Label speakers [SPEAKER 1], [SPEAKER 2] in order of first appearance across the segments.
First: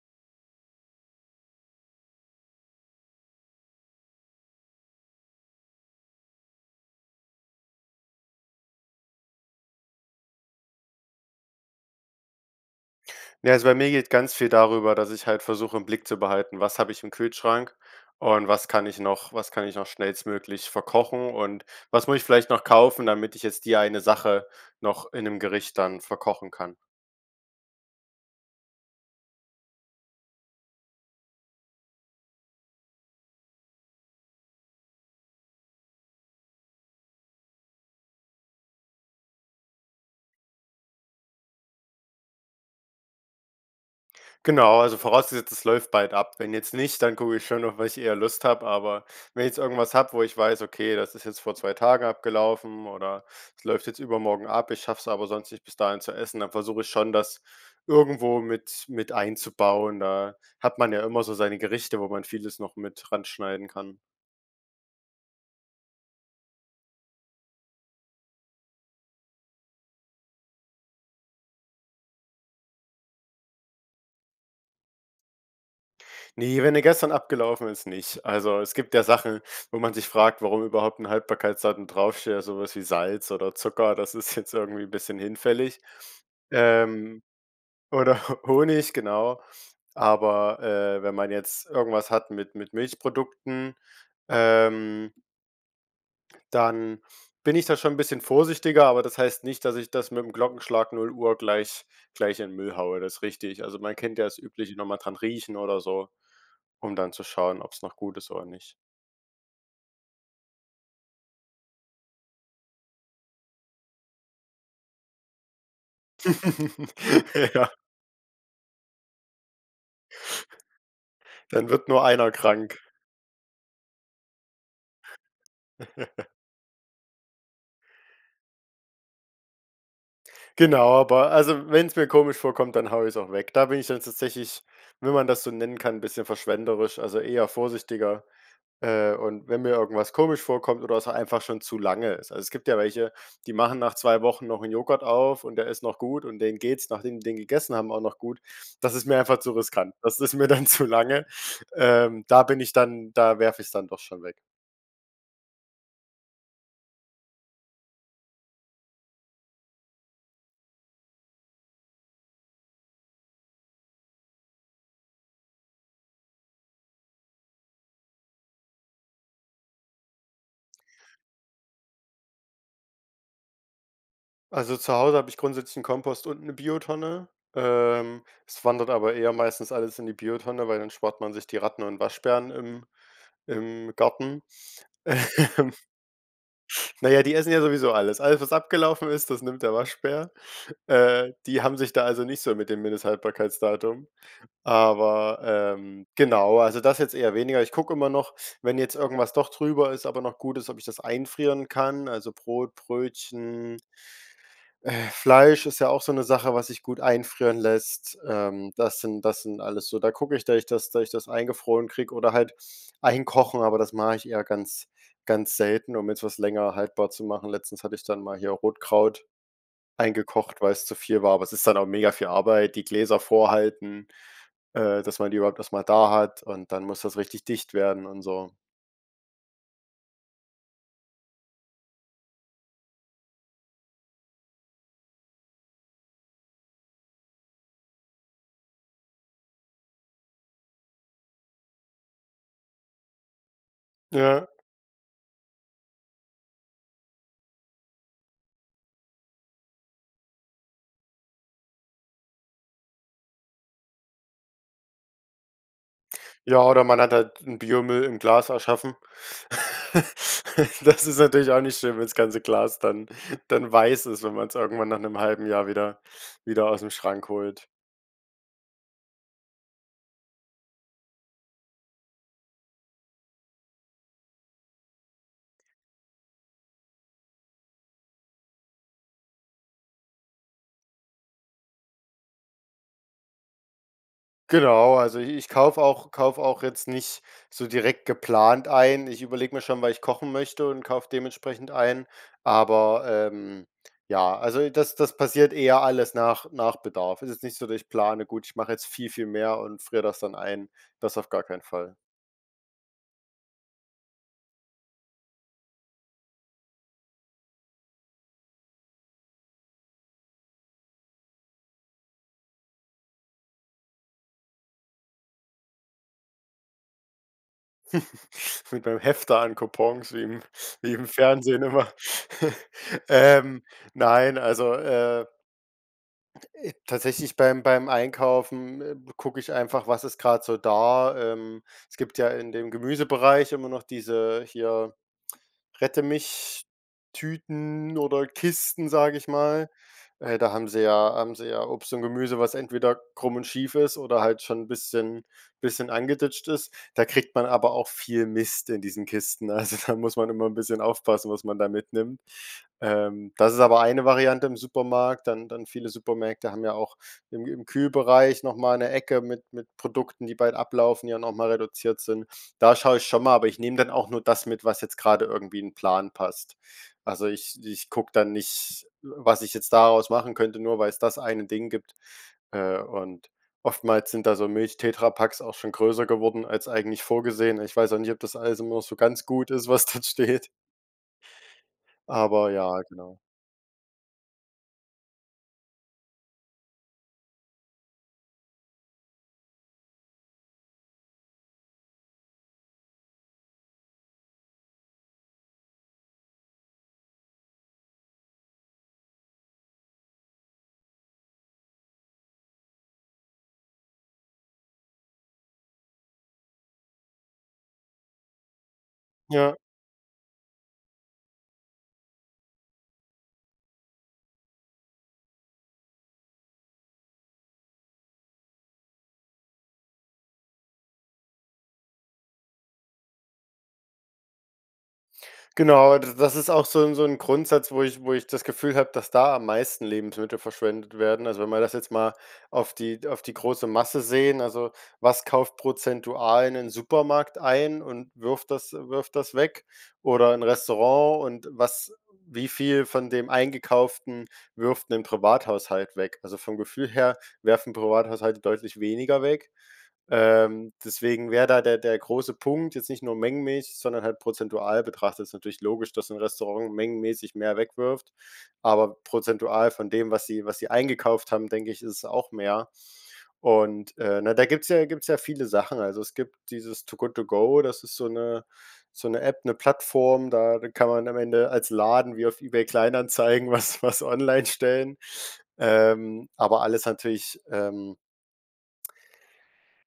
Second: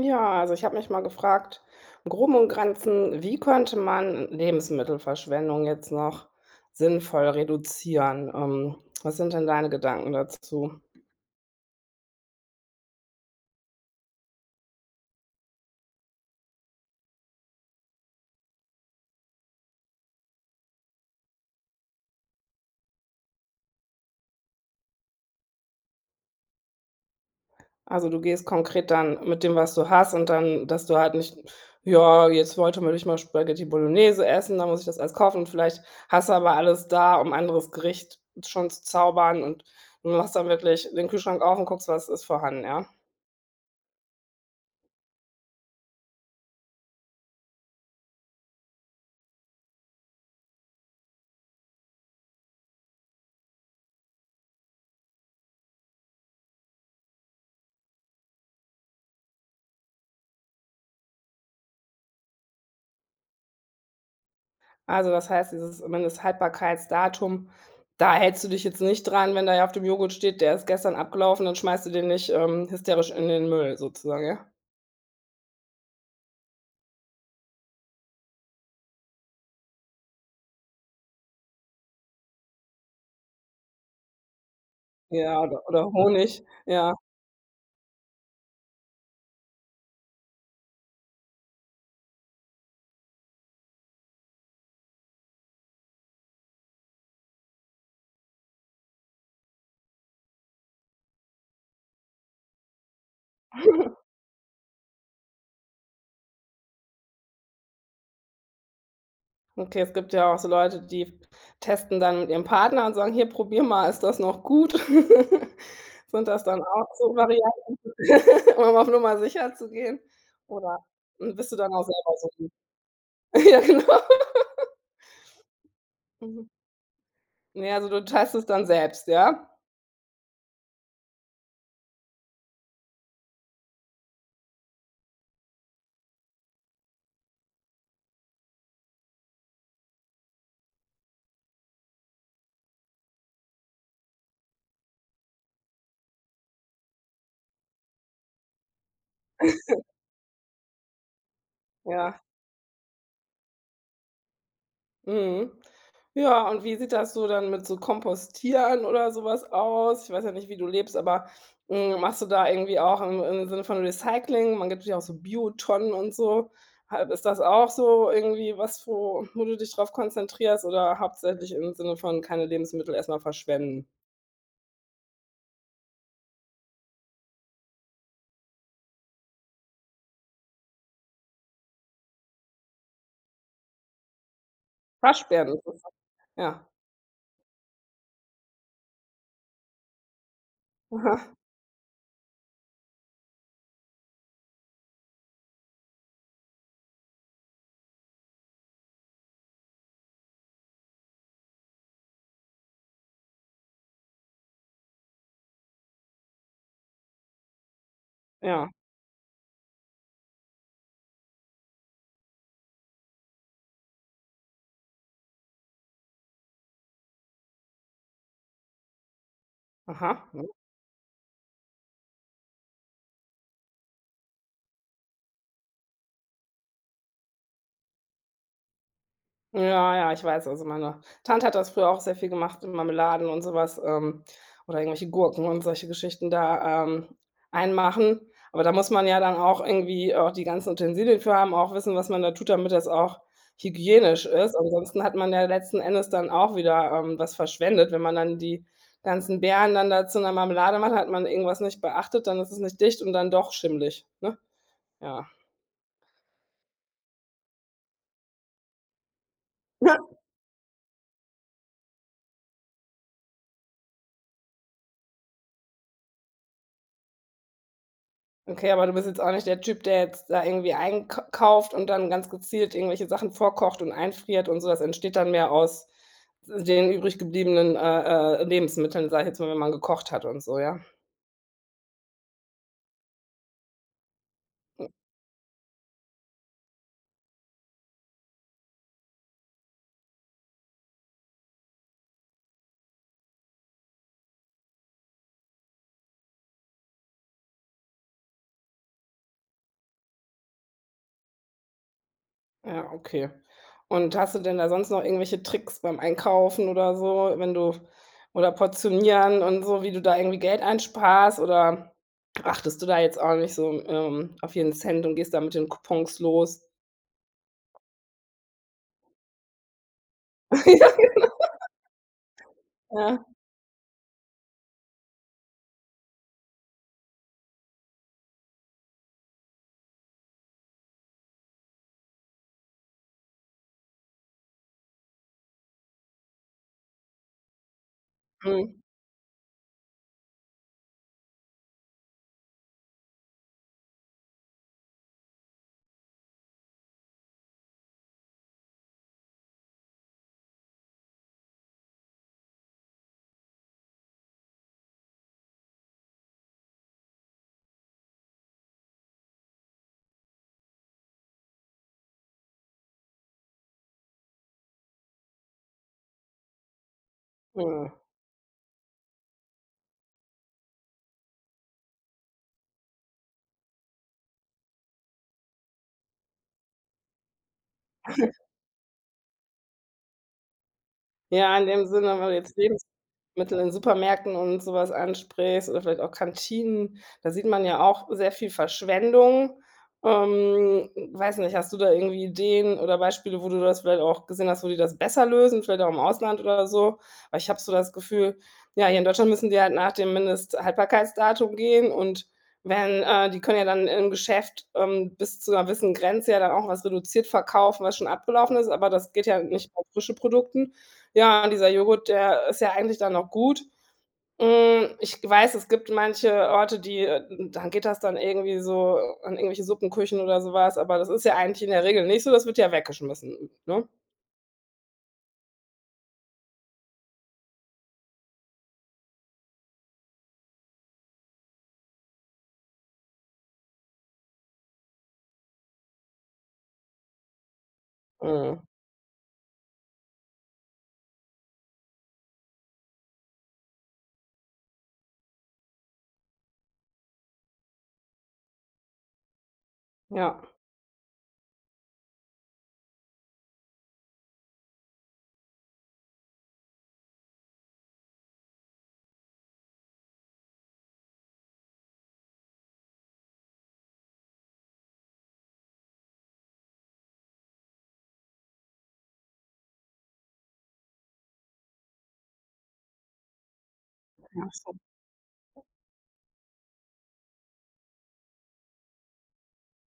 [SPEAKER 1] Ja, also ich habe mich mal gefragt, im Groben und Granzen, wie könnte man Lebensmittelverschwendung jetzt noch sinnvoll reduzieren? Ähm, was sind denn deine Gedanken dazu?
[SPEAKER 2] Na ja, also bei mir geht ganz viel darüber, dass ich halt versuche, im Blick zu behalten: Was habe ich im Kühlschrank? Und was kann ich noch was kann ich noch schnellstmöglich verkochen? Und was muss ich vielleicht noch kaufen, damit ich jetzt die eine Sache noch in 'nem Gericht dann verkochen kann?
[SPEAKER 1] Also, du gehst konkret dann mit dem, was du hast und dann dass du halt nicht: „Ja, jetzt wollte man eigentlich mal Spaghetti Bolognese essen, da muss ich das alles kaufen.“ Und vielleicht hast du aber alles da, um 'n anderes Gericht schon zu zaubern und du machst dann wirklich den Kühlschrank auf und guckst, was ist vorhanden, ja?
[SPEAKER 2] Genau, also vorausgesetzt, es läuft bald ab. Wenn jetzt nicht, dann gucke ich schon noch, worauf ich eher Lust hab. Aber wenn ich jetzt irgendwas habe, wo ich weiß: „Okay, das ist jetzt vor 2 Tagen abgelaufen oder es läuft jetzt übermorgen ab, ich schaff's aber sonst nicht bis dahin zu essen.“ Dann versuche ich schon, das irgendwo mit mit einzubauen. Da hat man ja immer so seine Gerichte, wo man vieles noch mit ranschneiden kann.
[SPEAKER 1] Also, das heißt, dieses Mindesthaltbarkeitsdatum, da hältst du dich jetzt nicht dran. Wenn da ja auf dem Joghurt steht, der ist gestern abgelaufen, dann schmeißt du den nicht, ähm, hysterisch in den Müll sozusagen, ja?
[SPEAKER 2] Ne, wenn der gestern abgelaufen ist, nicht. Also, es gibt ja Sachen, wo man sich fragt, warum überhaupt 'n Haltbarkeitsdatum draufsteht, sowas wie Salz oder Zucker, das ist jetzt irgendwie bisschen
[SPEAKER 1] Ja, oder
[SPEAKER 2] hinfällig,
[SPEAKER 1] oder Honig, ja.
[SPEAKER 2] ähm, oder Ho Honig, genau. Aber, äh, wenn man jetzt irgendwas hat mit mit Milchprodukten, ähm dann, bin ich da schon 'n bisschen vorsichtiger, aber das heißt nicht, dass ich das mit dem Glockenschlag 0:00 gleich gleich in Müll haue, das richtig. Also, man kennt ja das übliche, noch mal dran riechen oder so, um dann zu schauen, ob's noch gut ist oder nicht.
[SPEAKER 1] Okay, es gibt ja auch so Leute, die f testen dann mit ihren Partner und sagen: „Hier probier mal, ist das noch gut?“ Sind das dann auch so Varianten,
[SPEAKER 2] Ja.
[SPEAKER 1] um auf Nummer sicher zu gehen? Oder, bist du
[SPEAKER 2] Dann
[SPEAKER 1] dann auch
[SPEAKER 2] wird nur
[SPEAKER 1] selber so
[SPEAKER 2] einer
[SPEAKER 1] gut?
[SPEAKER 2] krank.
[SPEAKER 1] Ja, genau. Mhm. Ne, also du teilst es dann selbst, ja?
[SPEAKER 2] Genau, aber also wenn's mir komisch vorkommt, dann haue ich's auch weg. Da bin ich dann tatsächlich- wenn man das so nennen kann- bisschen verschwenderisch, also eher vorsichtiger, äh, und wenn mir irgendwas komisch vorkommt oder es einfach schon zu lange ist. Also es gibt ja welche, die machen nach 2 Wochen noch 'n Joghurt auf und der ist noch gut und denen geht's, nachdem die den gegessen haben, auch noch gut. Das ist mir einfach zu riskant. Das ist mir dann zu lange.
[SPEAKER 1] Ja.
[SPEAKER 2] Ähm, da bin ich dann da werfe ich's dann doch schon weg.
[SPEAKER 1] Mhm. Ja, und wie sieht das so dann mit so Kompostieren oder so was aus? Ich weiß ja nicht, wie du lebst, aber, hm, machst du da irgendwie auch im im Sinne von Recycling man gibt's ja auch so Biotonnen und so. Ha ist das auch so irgendwie was, wo wo du dich drauf konzentrierst oder hauptsächlich im Sinne von keine Lebensmittel erst mal verschwenden?
[SPEAKER 2] Also zu Hause habe ich grundsätzlich 'n Kompost und 'ne Biotonne. Ähm, es wandert aber eher meistens alles in die Biotonne, weil dann spart man sich die Ratten und Waschbären im im Garten.
[SPEAKER 1] Waschbären.. [unintelligible] Ja.
[SPEAKER 2] Na ja, die essen ja sowieso alles. Alles, was abgelaufen ist, das nimmt der Waschbär. Äh,
[SPEAKER 1] Aha.
[SPEAKER 2] die haben sich da also nicht so mit dem Mindesthaltbarkeitsdatum, aber, ähm, genau. Also, das jetzt eher weniger. Ich gucke immer noch, wenn jetzt irgendwas doch drüber ist, aber noch gut ist, ob ich das einfrieren kann, also Brot, Brötchen äh, Fleisch ist ja auch so 'ne Sache, was sich gut einfrieren lässt. Ähm,
[SPEAKER 1] Ja.
[SPEAKER 2] das sind das sind alles so, da gucke ich, dass ich das dass ich das eingefroren krieg oder halt einkochen, aber das mache ich eher ganz ganz selten, um jetzt was länger haltbar zu machen. Letztens hatte ich dann mal hier Rotkraut
[SPEAKER 1] Aha.
[SPEAKER 2] eingekocht, weil's zu viel war, aber es ist dann auch mega viel Arbeit, die Gläser vorhalten, äh, dass man die überhaupt erst mal da hat und dann muss das richtig dicht werden und so.
[SPEAKER 1] Ja, ja, ich weiß, also meine Tante hat das früher auch sehr viel gemacht mit Marmeladen und so was, ähm, oder irgendwelche Gurken und solche Geschichten da, ähm, einmachen. Aber da muss man ja dann auch irgendwie auch die ganzen Utensilien für haben, auch wissen, was man da tut, damit das auch hygienisch
[SPEAKER 2] Ja.
[SPEAKER 1] ist. Ansonsten hat man ja letzten Endes dann auch wieder, ähm, was verschwendet. Wenn man dann die ganzen Beeren dann da zu 'ner Marmelade macht, hat man irgendwas nicht beachtet, dann ist es nicht dicht und dann doch schimmlig, ne? Ja.
[SPEAKER 2] Ja, oder man hat halt 'n Biomüll im Glas erschaffen. Das ist natürlich auch nicht schön, wenn das ganze Glas dann dann weiß ist, wenn man's irgendwann nach 'nem halben Jahr wieder wieder ausm Schrank holt.
[SPEAKER 1] Okay, aber du bist jetzt auch nicht der Typ, der jetzt da irgendwie eink. kauft und dann ganz gezielt irgendwelche Sachen vorkocht und einfriert und so. Das entsteht dann mehr aus w den übrig gebliebenen, äh äh, Lebensmitteln, sage ich jetzt mal, wenn man mal gekocht hat und so, ja?
[SPEAKER 2] Genau, also i ich kaufe auch kaufe auch jetzt nicht so direkt geplant ein. Ich überlege mir schon, weil ich kochen möchte und kaufe dementsprechend ein, aber, ähm, ja also das das passiert eher alles nach nach Bedarf. Es ist nicht so, dass ich plane, gut, ich mache jetzt viel, viel mehr und friere das dann ein. Das auf gar keinen Fall.
[SPEAKER 1] Ja, okay. Und hast du denn da sonst noch irgendwelche Tricks beim Einkaufen oder so, wenn du oder portionieren und so, wie du da irgendwie Geld einsparst oder achtest du da jetzt auch nicht so, ähm, auf jeden Cent und gehst da mit den Coupons los?
[SPEAKER 2] Mit meinem Hefter an Coupons, wie im
[SPEAKER 1] Ja, genau.
[SPEAKER 2] wie im Fernsehen immer.
[SPEAKER 1] Ja.
[SPEAKER 2] Ähm, nein, also, äh ,äh, tatsächlich, beim beim Einkaufen, ähm, gucke ich einfach, was ist grad so da? Ähm, es gibt ja in dem Gemüsebereich immer noch diese hier „Rette mich Tüten oder
[SPEAKER 1] Mhm.
[SPEAKER 2] Kisten,“ sag ich mal. Äh, da haben sie ja haben sie ja Obst und Gemüse, was entweder krumm und schief ist oder halt schon 'n bisschen bisschen angeditscht ist. Da kriegt man aber auch viel Mist in diesen Kisten, also da muss man immer 'n bisschen aufpassen, was man da mitnimmt. Ähm, das ist aber eine Variante im Supermarkt, dann dann viele Supermärkte haben ja auch irgendwie im Kühlbereich noch mal 'ne Ecke mit mit Produkten, die bald ablaufen, die ja noch mal reduziert sind. Da schaue ich schon mal, aber ich nehme dann auch nur das mit, was jetzt grade irgendwie in 'n Plan passt. Also, ich ich
[SPEAKER 1] Hm.
[SPEAKER 2] gucke dann nicht, was ich jetzt daraus machen könnte, nur weil's das eine Ding gibt. Äh, und oftmals sind da so Milchtetrapacks auch schon größer geworden als eigentlich vorgesehen. Ich weiß auch nicht, ob das alles nur so ganz gut ist, was dort steht.
[SPEAKER 1] Ja, in dem Sinne, wenn man
[SPEAKER 2] Aber
[SPEAKER 1] jetzt
[SPEAKER 2] ja,
[SPEAKER 1] Lebens
[SPEAKER 2] genau.
[SPEAKER 1] mittel in Supermärkten und sowas ansprichst oder vielleicht auch Kantinen, da sieht man ja auch sehr viel Verschwendung. Ähm, weiß nicht, hast du da irgendwie Ideen oder Beispiele, wo du das vielleicht auch gesehen hast, wo die das besser lösen, vielleicht auch im Ausland oder so? Aber ich habe so das Gefühl, ja, hier in Deutschland müssen die halt nach dem Mindesthaltbarkeitsdatum gehen und werden äh, die können ja dann im Geschäft, ähm, bis zu 'ner gewissen Grenze ja dann auch was reduziert verkaufen, was schon abgelaufen ist, aber das geht ja
[SPEAKER 2] Ja.
[SPEAKER 1] nicht auf frische Produkten. Ja, und dieser Joghurt, der ist ja eigentlich dann noch gut. Hm, ich weiß, es gibt manche Orte, die, äh dann geht das dann irgendwie so an irgendwelche Suppenküchen oder so was, aber das ist ja eigentlich in der Regel nicht so. Das wird ja weggeschmissen, ne?
[SPEAKER 2] Genau, d das ist auch so 'n so 'n Grundsatz, wo ich wo ich das Gefühl habe, dass da am meisten Lebensmittel verschwendet werden. Also, wenn man das jetzt mal auf die auf die große Masse sehen, also was kauft prozentual in den Supermarkt ein und wirft
[SPEAKER 1] Mhm.
[SPEAKER 2] das wirft das weg? Oder 'n Restaurant und was wie viel von dem Eingekauften wirft 'nen Privathaushalt weg? Also, vom Gefühl her werfen Privathaushalte deutlich weniger weg.
[SPEAKER 1] Ja.
[SPEAKER 2] Ähm, deswegen wäre da der der große Punkt, jetzt nicht nur mengenmäßig, sondern halt prozentual betrachtet. Ist natürlich logisch, dass 'n Restaurant mengenmäßig mehr wegwirft, aber prozentual von dem, was sie was sie eingekauft haben, denke ich, isses auch mehr. Und, äh, na, da gibt's ja gibt's ja viele Sachen. Also, es gibt dieses Too Good To Go, das ist so 'ne so 'ne App, 'ne Plattform, da kann man am Ende als Laden wie auf eBay Kleinanzeigen, was was online stellen.
[SPEAKER 1] [unintelligible]
[SPEAKER 2] Ähm, aber alles natürlich, ähm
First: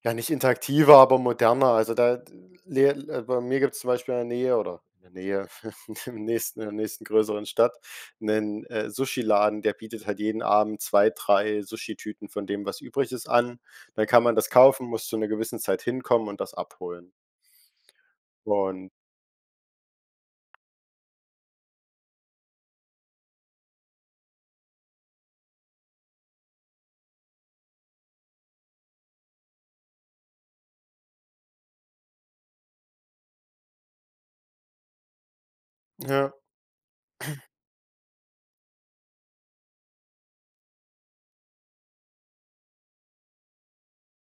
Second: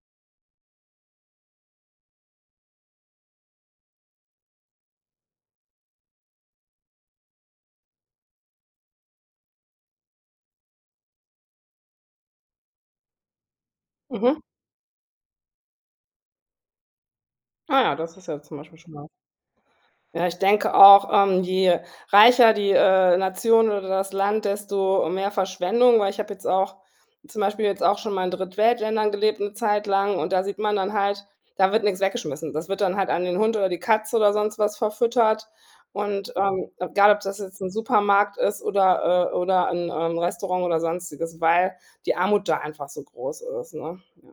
[SPEAKER 2] ja, nicht interaktiver, aber moderner. Also da, Lehrl also bei mir gibt's zum Beispiel in der Nähe oder in der Nähe im nächsten in der nächsten größeren Stadt 'nen, äh, Sushi Laden, der bietet halt jeden Abend 2, 3 Sushi-Tüten von dem, was übrig ist, an. Da kann man
[SPEAKER 1] Mhm.
[SPEAKER 2] das kaufen, muss zu 'ner gewissen Zeit hinkommen und das abholen.
[SPEAKER 1] Ah, das ist ja zum Beispiel
[SPEAKER 2] Und
[SPEAKER 1] schon was. Ja, ich denke auch, ähm, je reicher die, äh, Nation oder das Land, desto mehr Verschwendung, weil ich habe jetzt auch zum Beispiel jetzt auch schon mal in Drittweltländern gelebt 'ne Zeit lang und da sieht man dann halt, da wird nix weggeschmissen. Das wird dann halt an den Hund oder die Katze oder sonst was verfüttert.
[SPEAKER 2] Ja.
[SPEAKER 1] Und, ähm, egal ob das jetzt 'n Supermarkt ist oder, äh oder 'n, ähm, Restaurant oder Sonstiges, weil die Armut da einfach so groß ist, ne? Ja.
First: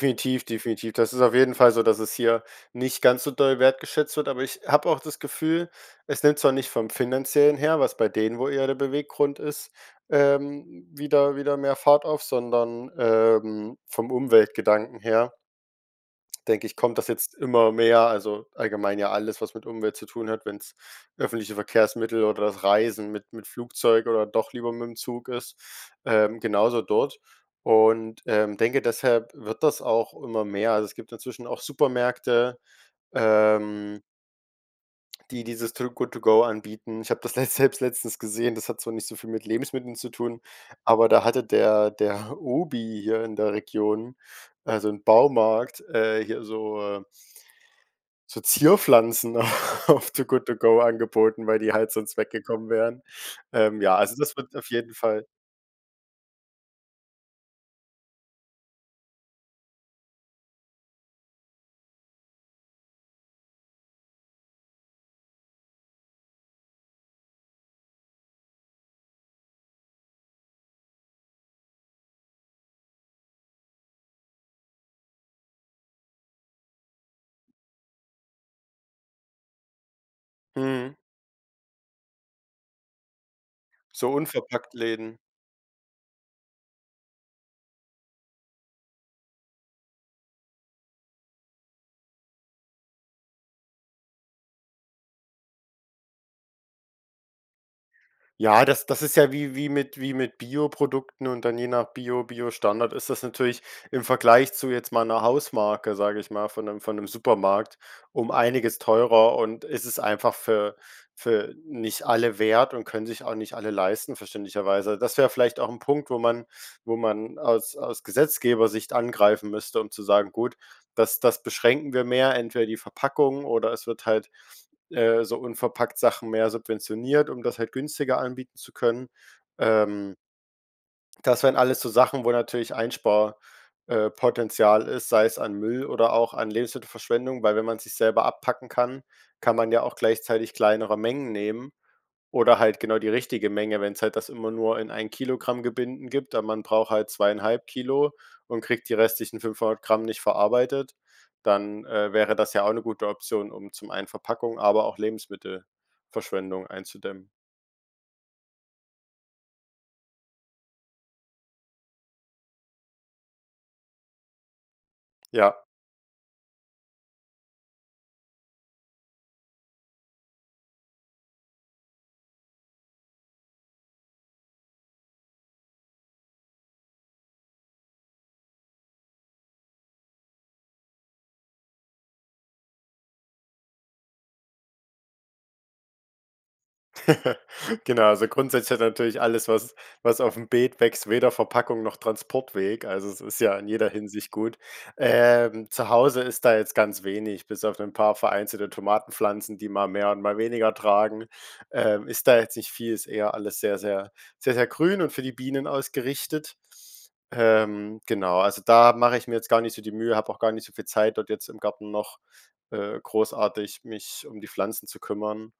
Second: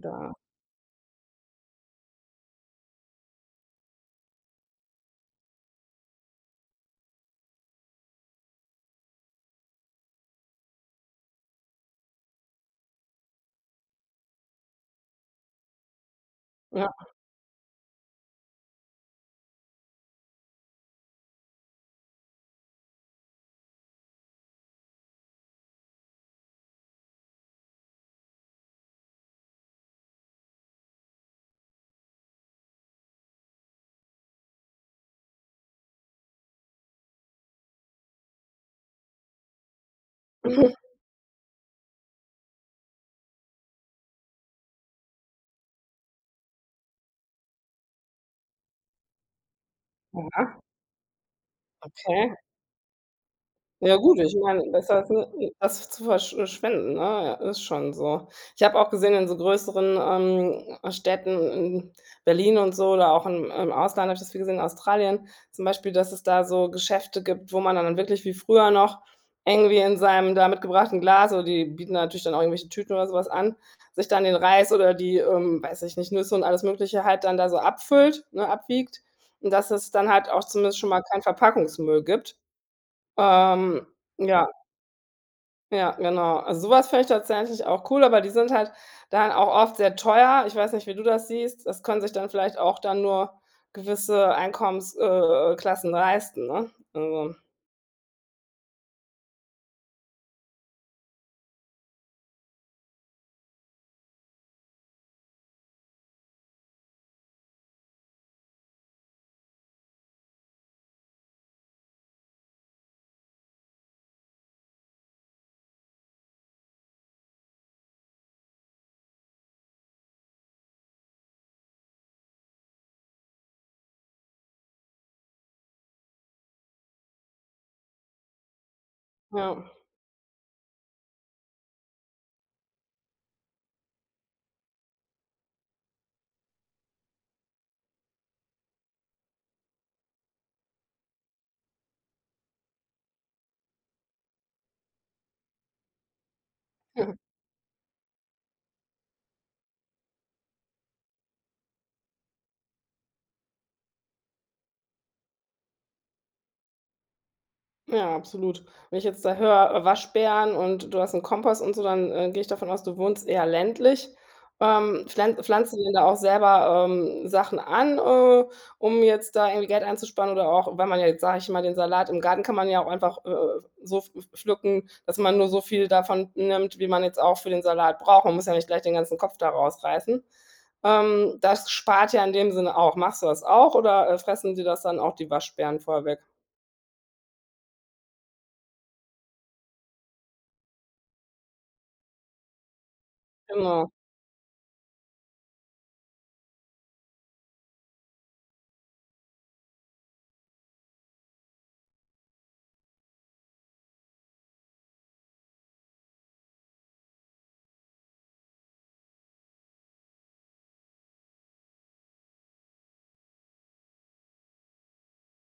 [SPEAKER 1] Da
[SPEAKER 2] definitiv. Das ist auf jeden Fall so, dass es hier nicht ganz so doll wertgeschätzt wird, aber ich habe auch das Gefühl, es nimmt zwar nicht vom Finanziellen her, was bei denen, wohl eher der Beweggrund ist, ähm, wieder wieder mehr Fahrt auf, sondern, ähm, vom Umweltgedanken her denke ich,
[SPEAKER 1] Ja.
[SPEAKER 2] kommt das jetzt immer mehr, also, allgemein ja alles, was mit Umwelt zu tun hat, wenn's öffentliche Verkehrsmittel oder das Reisen mit mit Flugzeug oder doch lieber mit dem Zug ist, ähm, genauso dort und, ähm, denke, deshalb wird das auch immer mehr. Also, es gibt inzwischen auch Supermärkte, ähm die dieses Too Good To Go anbieten. Ich habe das letzt selbst letztens gesehen, das hat zwar nicht so viel mit Lebensmitteln zu tun, aber da hatte der der OBI hier in der Region, also 'n Baumarkt, äh, hier so, äh so Zierpflanzen auf Too Good To
[SPEAKER 1] Oha.
[SPEAKER 2] Go angeboten, weil die halt sonst
[SPEAKER 1] Okay.
[SPEAKER 2] weggekommen wären. Ähm,
[SPEAKER 1] Ja
[SPEAKER 2] ja, also
[SPEAKER 1] gut, ich
[SPEAKER 2] das wird auf
[SPEAKER 1] mein,
[SPEAKER 2] jeden
[SPEAKER 1] besser als,
[SPEAKER 2] Fall
[SPEAKER 1] ne, das zu versch äh schwenden, ne, ja, ist schon so. Ich habe auch gesehen in so größeren, ähm, Städten, in Berlin und so oder auch im im Ausland, habe ich das viel gesehen, Australien, zum Beispiel, dass es da so Geschäfte gibt, wo man dann da wirklich wie früher noch eng wie in seinem da mitgebrachten Glas, oder die bieten natürlich dann irgendwelche Tüten oder so was an, sich dann den Reis oder die, ähm, weiß ich nicht, Nüsse und alles Mögliche halt dann da so abfüllt, ne, abwiegt. Und dass es dann halt auch zumindest schon
[SPEAKER 2] Mhm.
[SPEAKER 1] mal kein Verpackungsmüll gibt, ähm,
[SPEAKER 2] So
[SPEAKER 1] ja.
[SPEAKER 2] Unverpacktläden.
[SPEAKER 1] Ja, genau. Also, sowas fände ich tatsächlich auch cool, aber die sind halt dann auch oft sehr teuer. Ich weiß nicht, wie du das siehst. Das können sich dann vielleicht auch dann nur gewisse Einkommens äh, äh, Klassen leisten, ne? Also
[SPEAKER 2] Ja, das das ist ja wie wie mit wie mit Bioprodukten und dann je nach Bio Bio-Standard ist das natürlich im Vergleich zu jetzt mal 'ner Hausmarke, sage ich mal, von 'nem von 'nem Supermarkt um einiges teurer und es ist einfach für für nicht alle wert und können sich auch nicht alle leisten verständlicherweise. Das wäre vielleicht auch 'n Punkt, wo man wo man aus aus Gesetzgeber-Sicht angreifen müsste, um zu sagen: „Gut, das das beschränken wir mehr, entweder die Verpackung oder es wird halt, äh, so unverpackt-Sachen mehr subventioniert, um das halt günstiger anbieten zu können.“
[SPEAKER 1] Ja.
[SPEAKER 2] Ähm das wären alles so Sachen, wo natürlich Einspar äh, Potenzial ist, sei es an Müll oder auch an Lebensmittelverschwendung, weil wenn man sich's selber abpacken kann, kann man ja auch gleichzeitig kleinere Mengen nehmen oder halt genau die richtige Menge, wenn's halt das immer nur in 1 kg- Gebinden gibt, aber man braucht halt 2,5 kg und kriegt die restlichen 500g nicht verarbeitet, dann, äh, wäre das ja auch 'ne gute Option, um zum einen Verpackung, aber auch Lebensmittelverschwendung einzudämmen.
[SPEAKER 1] Ja, absolut. Wenn ich jetzt da höre, Waschbären und du hast 'n Kompost und so, dann, äh, gehe ich davon aus, du wohnst eher ländlich? Ähm, pflan
[SPEAKER 2] Ja.
[SPEAKER 1] pflanzt ihr denn da auch selber, ähm, Sachen an, äh, um jetzt da irgendwie Geld einzusparen oder auch, wenn man jetzt, sage ich mal, den Salat im Garten kann man ja auch einfach, äh, so pfl pflücken, dass man nur so viel davon nimmt, wie man jetzt auch für den Salat braucht. Man muss ja nicht gleich den ganzen Kopf da rausreißen. Ähm, das spart ja in dem Sinne auch. Machst du das auch oder, äh, fressen dir das dann auch die Waschbären vorher weg?
[SPEAKER 2] Genau, also, grundsätzlich hat ja natürlich alles, was was aufm Beet wächst, weder Verpackung noch Transportweg. Also, es ist ja in jeder
[SPEAKER 1] Immer.
[SPEAKER 2] Hinsicht gut. Ähm, zu Hause ist da jetzt ganz wenig bis auf 'nen paar vereinzelte Tomatenpflanzen, die mal mehr und mal weniger tragen, ähm, ist da jetzt nicht viel, ist eher alles sehr, sehr, sehr, sehr grün und für die Bienen ausgerichtet. Ähm, genau, also, da mache ich mir jetzt gar nicht so die Mühe, habe auch gar nicht so viel Zeit dort jetzt im Garten noch, äh, großartig, mich um die Pflanzen zu kümmern.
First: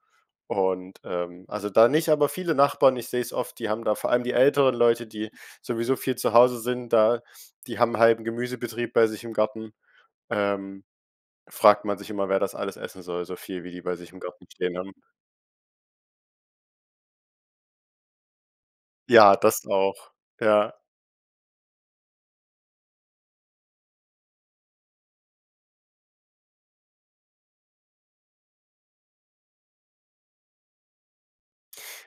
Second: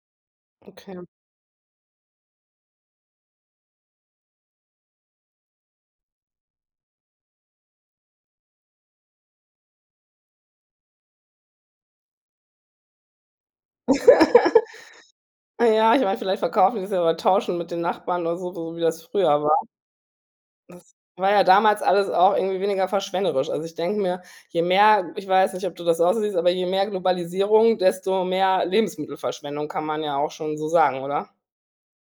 [SPEAKER 1] Okay.
[SPEAKER 2] Und, ähm, also, da nicht aber viele Nachbarn, ich sehe es oft, die haben da vor allem die älteren Leute, die sowieso viel zu Hause sind da, die haben 'n halben Gemüsebetrieb bei sich im Garten, ähm, fragt man sich immer, wer das alles essen soll, so viel wie die bei sich im Garten stehen haben.
[SPEAKER 1] Äh, ja, ich meine, vielleicht verkaufen sie, oder tauschen mit den Nachbarn oder so so wie das
[SPEAKER 2] Ja,
[SPEAKER 1] früher war.
[SPEAKER 2] das auch, ja.
[SPEAKER 1] Das war ja damals alles auch irgendwie weniger verschwenderisch. Also, ich denke mir, je mehr- ich weiß nicht, ob du das auch so siehst- aber je mehr Globalisierung, desto mehr Lebensmittelverschwendung, kann man ja auch schon so sagen, oder?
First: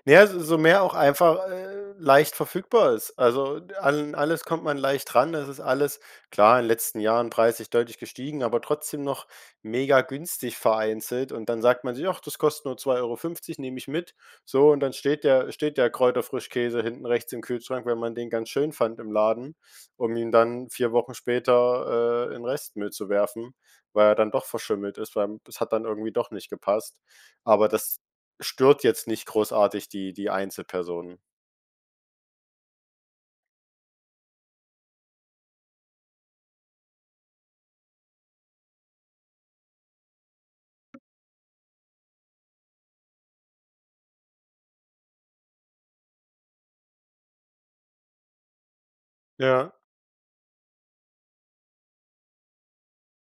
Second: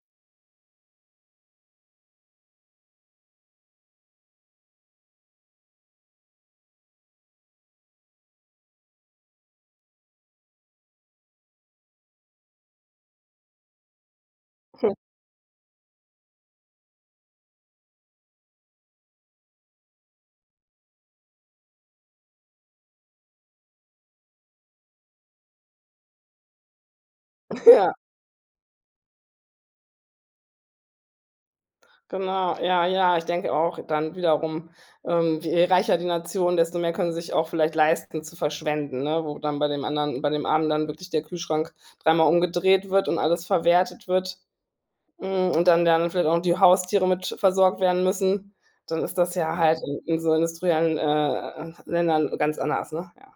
[SPEAKER 2] Na ja, so so mehr auch einfach, äh, leicht verfügbar ist. Also d an alles kommt man leicht dran, das ist alles, klar, in den letzten Jahren preislich deutlich gestiegen, aber trotzdem noch megagünstig vereinzelt und dann sagt man sich: „Ach, das kostet nur 2,50 € nehme ich mit.“ So und dann steht der steht der Kräuterfrischkäse hinten rechts im Kühlschrank, weil man den ganz schön fand im Laden, um ihn dann 4 Wochen später, äh, in Restmüll zu werfen, weil er dann doch verschimmelt ist, weil m das hat dann irgendwie doch nicht gepasst. Aber
[SPEAKER 1] Ja.
[SPEAKER 2] das stört jetzt nicht großartig die die Einzelperson.
[SPEAKER 1] Genau, ja, ja. Ich denke auch dann wiederum, ähm, je reicher die Nation, desto mehr können sich auch vielleicht leisten, zu verschwenden, ne, wo dann bei dem anderen bei dem Armen dann wirklich der Kühlschrank dreimal umgedreht wird und alles verwertet wird, hm, und dann der andere vielleicht auch noch die Haustiere mit versorgt werden müssen, dann ist das ja
[SPEAKER 2] Ja.
[SPEAKER 1] halt in in so industriellen, äh, Ländern ganz anders, ne, ja.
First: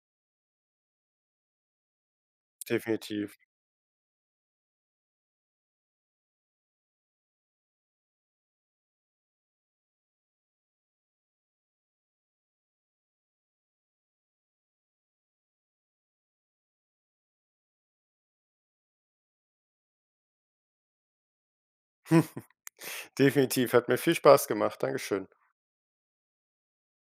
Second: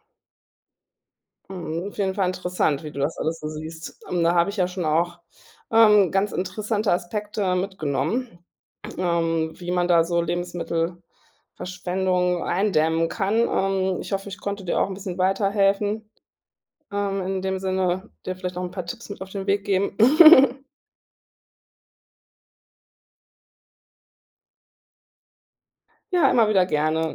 [SPEAKER 1] Mhm, auf jeden Fall interessant, wie du das
[SPEAKER 2] Definitiv.
[SPEAKER 1] alles so siehst. Ähm, da habe ich ja schon auch, ähm, ganz interessante Aspekte mitgenommen, ähm, wie man da so Lebensmittelverschwendung eindämmen kann. Ähm, ich hoffe, ich konnte dir auch 'n bisschen weiterhelfen, ähm, in dem Sinne, dir vielleicht noch 'n paar Tipps mit auf den Weg geben.
[SPEAKER 2] Definitiv, hat mir viel Spaß gemacht. Dankeschön.
[SPEAKER 1] Ja, immer wieder gerne.